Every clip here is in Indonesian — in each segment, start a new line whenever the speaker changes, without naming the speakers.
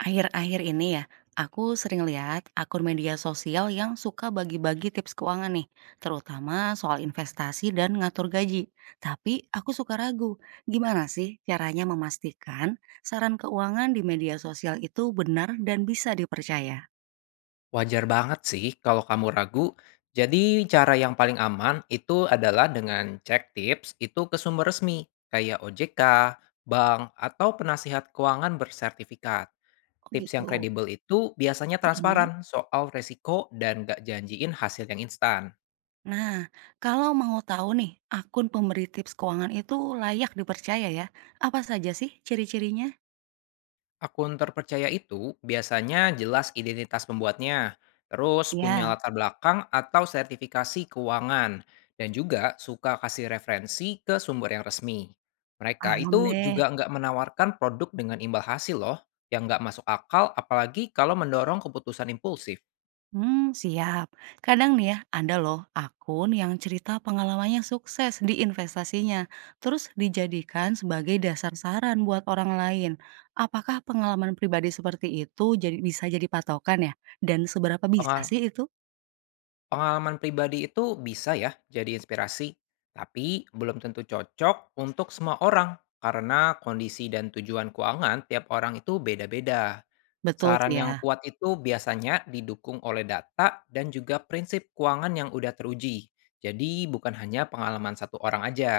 Akhir-akhir ini ya, aku sering lihat akun media sosial yang suka bagi-bagi tips keuangan nih, terutama soal investasi dan ngatur gaji. Tapi aku suka ragu, gimana sih caranya memastikan saran keuangan di media sosial itu benar dan bisa dipercaya?
Wajar banget sih kalau kamu ragu. Jadi cara yang paling aman itu adalah dengan cek tips itu ke sumber resmi kayak OJK, bank, atau penasihat keuangan bersertifikat.
Oh
Tips yang
gitu.
kredibel itu biasanya
Mm-mm.
transparan soal resiko dan gak janjiin hasil yang instan.
Nah, kalau mau tahu nih, akun pemberi tips keuangan itu layak dipercaya ya? Apa saja sih ciri-cirinya?
Akun terpercaya itu biasanya jelas identitas pembuatnya, terus punya
Ya,
latar belakang atau sertifikasi keuangan, dan juga suka kasih referensi ke sumber yang resmi. Mereka
paham
itu
deh.
juga nggak menawarkan produk dengan imbal hasil loh, yang nggak masuk akal apalagi kalau mendorong keputusan impulsif.
Siap. Kadang nih ya, ada loh akun yang cerita pengalamannya sukses di investasinya, terus dijadikan sebagai dasar saran buat orang lain. Apakah pengalaman pribadi seperti itu jadi bisa jadi patokan ya? Dan seberapa bisa
Pengal-
sih itu?
Pengalaman pribadi itu bisa ya jadi inspirasi, tapi belum tentu cocok untuk semua orang karena kondisi dan tujuan keuangan tiap orang itu beda-beda.
Betul sih
Saran
ya.
yang kuat itu biasanya didukung oleh data dan juga prinsip keuangan yang udah teruji. Jadi bukan hanya pengalaman satu orang aja.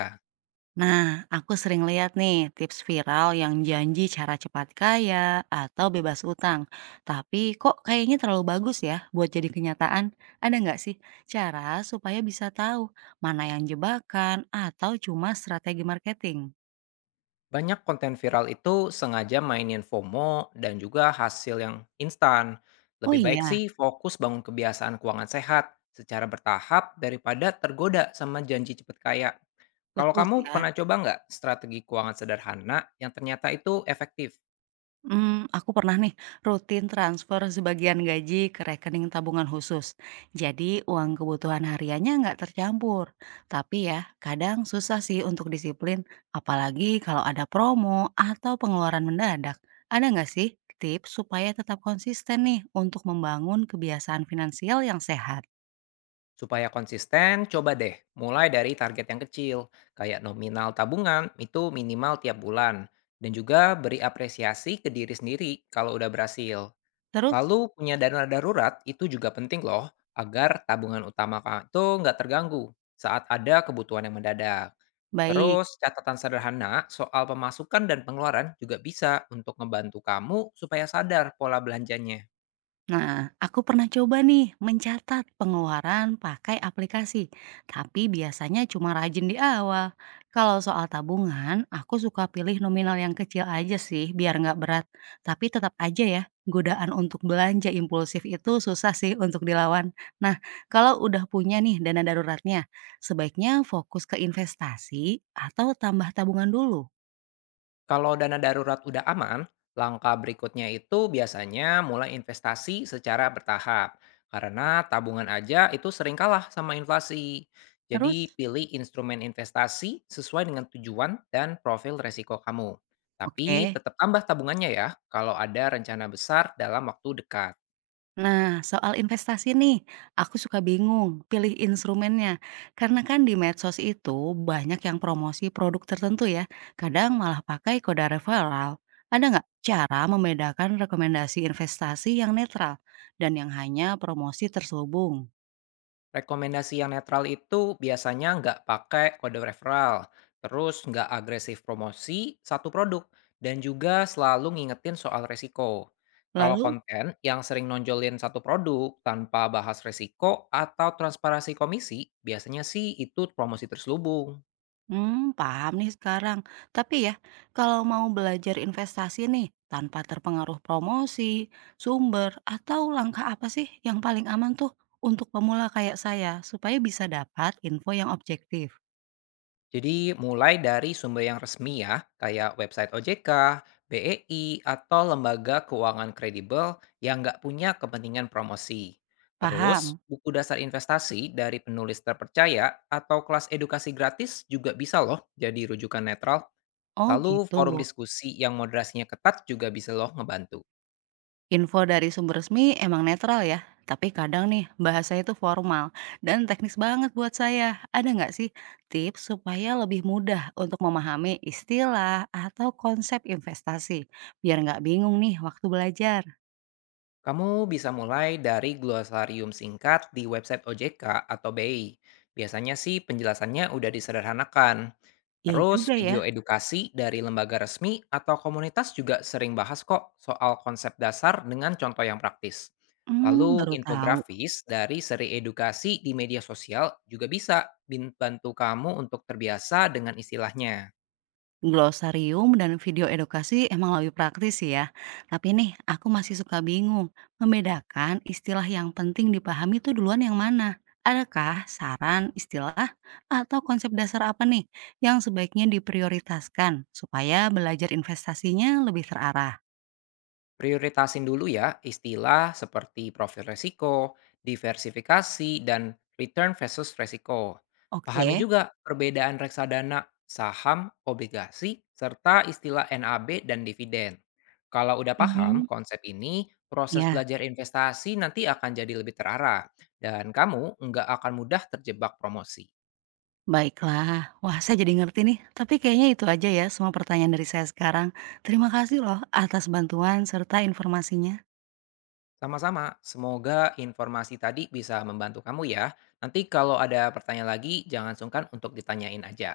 Nah, aku sering lihat nih tips viral yang janji cara cepat kaya atau bebas utang. Tapi kok kayaknya terlalu bagus ya buat jadi kenyataan? Ada nggak sih cara supaya bisa tahu mana yang jebakan atau cuma strategi marketing?
Banyak konten viral itu sengaja mainin FOMO dan juga hasil yang instan.
Oh
Lebih baik
iya,
sih fokus bangun kebiasaan keuangan sehat secara bertahap daripada tergoda sama janji cepet kaya. Kalau
betul
kamu
sih ya.
pernah coba nggak strategi keuangan sederhana yang ternyata itu efektif?
Aku pernah nih rutin transfer sebagian gaji ke rekening tabungan khusus. Jadi uang kebutuhan hariannya nggak tercampur. Tapi ya, kadang susah sih untuk disiplin, apalagi kalau ada promo atau pengeluaran mendadak. Ada nggak sih tips supaya tetap konsisten nih untuk membangun kebiasaan finansial yang sehat?
Supaya konsisten, coba deh mulai dari target yang kecil, kayak nominal tabungan itu minimal tiap bulan, dan juga beri apresiasi ke diri sendiri kalau udah berhasil.
Terus,
Lalu punya dana darurat itu juga penting loh, agar tabungan utama kamu itu nggak terganggu saat ada kebutuhan yang mendadak.
baik.
Terus catatan sederhana soal pemasukan dan pengeluaran juga bisa untuk membantu kamu supaya sadar pola belanjanya.
Nah, aku pernah coba nih mencatat pengeluaran pakai aplikasi, tapi biasanya cuma rajin di awal. Kalau soal tabungan, aku suka pilih nominal yang kecil aja sih biar nggak berat. Tapi tetap aja ya, godaan untuk belanja impulsif itu susah sih untuk dilawan. Nah, kalau udah punya nih dana daruratnya, sebaiknya fokus ke investasi atau tambah tabungan dulu.
Kalau dana darurat udah aman, langkah berikutnya itu biasanya mulai investasi secara bertahap. Karena tabungan aja itu sering kalah sama inflasi.
Terus,
Jadi pilih instrumen investasi sesuai dengan tujuan dan profil resiko kamu. Tapi
oke.
tetap tambah tabungannya ya kalau ada rencana besar dalam waktu dekat.
Nah, soal investasi nih, aku suka bingung pilih instrumennya. Karena kan di medsos itu banyak yang promosi produk tertentu ya. Kadang malah pakai kode referral. Ada nggak cara membedakan rekomendasi investasi yang netral dan yang hanya promosi terselubung?
Rekomendasi yang netral itu biasanya nggak pakai kode referral, terus nggak agresif promosi satu produk, dan juga selalu ngingetin soal resiko. Kalau
Lalu
konten yang sering nonjolin satu produk tanpa bahas resiko atau transparansi komisi, biasanya sih itu promosi terselubung.
paham nih sekarang. Tapi ya, kalau mau belajar investasi nih, tanpa terpengaruh promosi, sumber, atau langkah apa sih yang paling aman tuh untuk pemula kayak saya supaya bisa dapat info yang objektif?
Jadi mulai dari sumber yang resmi ya, kayak website OJK, BEI, atau lembaga keuangan kredibel yang nggak punya kepentingan promosi. Terus,
Paham?
buku dasar investasi dari penulis terpercaya atau kelas edukasi gratis juga bisa loh jadi rujukan netral.
Oh
Lalu forum
gitu.
diskusi yang moderasinya ketat juga bisa loh ngebantu.
Info dari sumber resmi emang netral ya, tapi kadang nih bahasanya itu formal dan teknis banget buat saya. Ada nggak sih tips supaya lebih mudah untuk memahami istilah atau konsep investasi? Biar nggak bingung nih waktu belajar.
Kamu bisa mulai dari glosarium singkat di website OJK atau BEI. Biasanya sih penjelasannya udah disederhanakan.
Ya
Terus
juga ya,
video edukasi dari lembaga resmi atau komunitas juga sering bahas kok soal konsep dasar dengan contoh yang praktis. Lalu
baru tahu.
infografis dari seri edukasi di media sosial juga bisa bantu kamu untuk terbiasa dengan istilahnya.
Glosarium dan video edukasi emang lebih praktis sih ya. Tapi nih, aku masih suka bingung membedakan istilah yang penting dipahami itu duluan yang mana. Adakah saran istilah atau konsep dasar apa nih yang sebaiknya diprioritaskan supaya belajar investasinya lebih terarah?
Prioritasin dulu ya istilah seperti profil resiko, diversifikasi, dan return versus resiko. Pahami
Oke.
juga perbedaan reksadana, saham, obligasi, serta istilah NAB dan dividen. Kalau udah paham
Mhm.
konsep ini, proses
Ya,
belajar investasi nanti akan jadi lebih terarah dan kamu nggak akan mudah terjebak promosi.
baiklah. Wah, saya jadi ngerti nih. Tapi kayaknya itu aja ya semua pertanyaan dari saya sekarang. Terima kasih loh atas bantuan serta informasinya.
Sama-sama, semoga informasi tadi bisa membantu kamu ya. Nanti kalau ada pertanyaan lagi, jangan sungkan untuk ditanyain aja.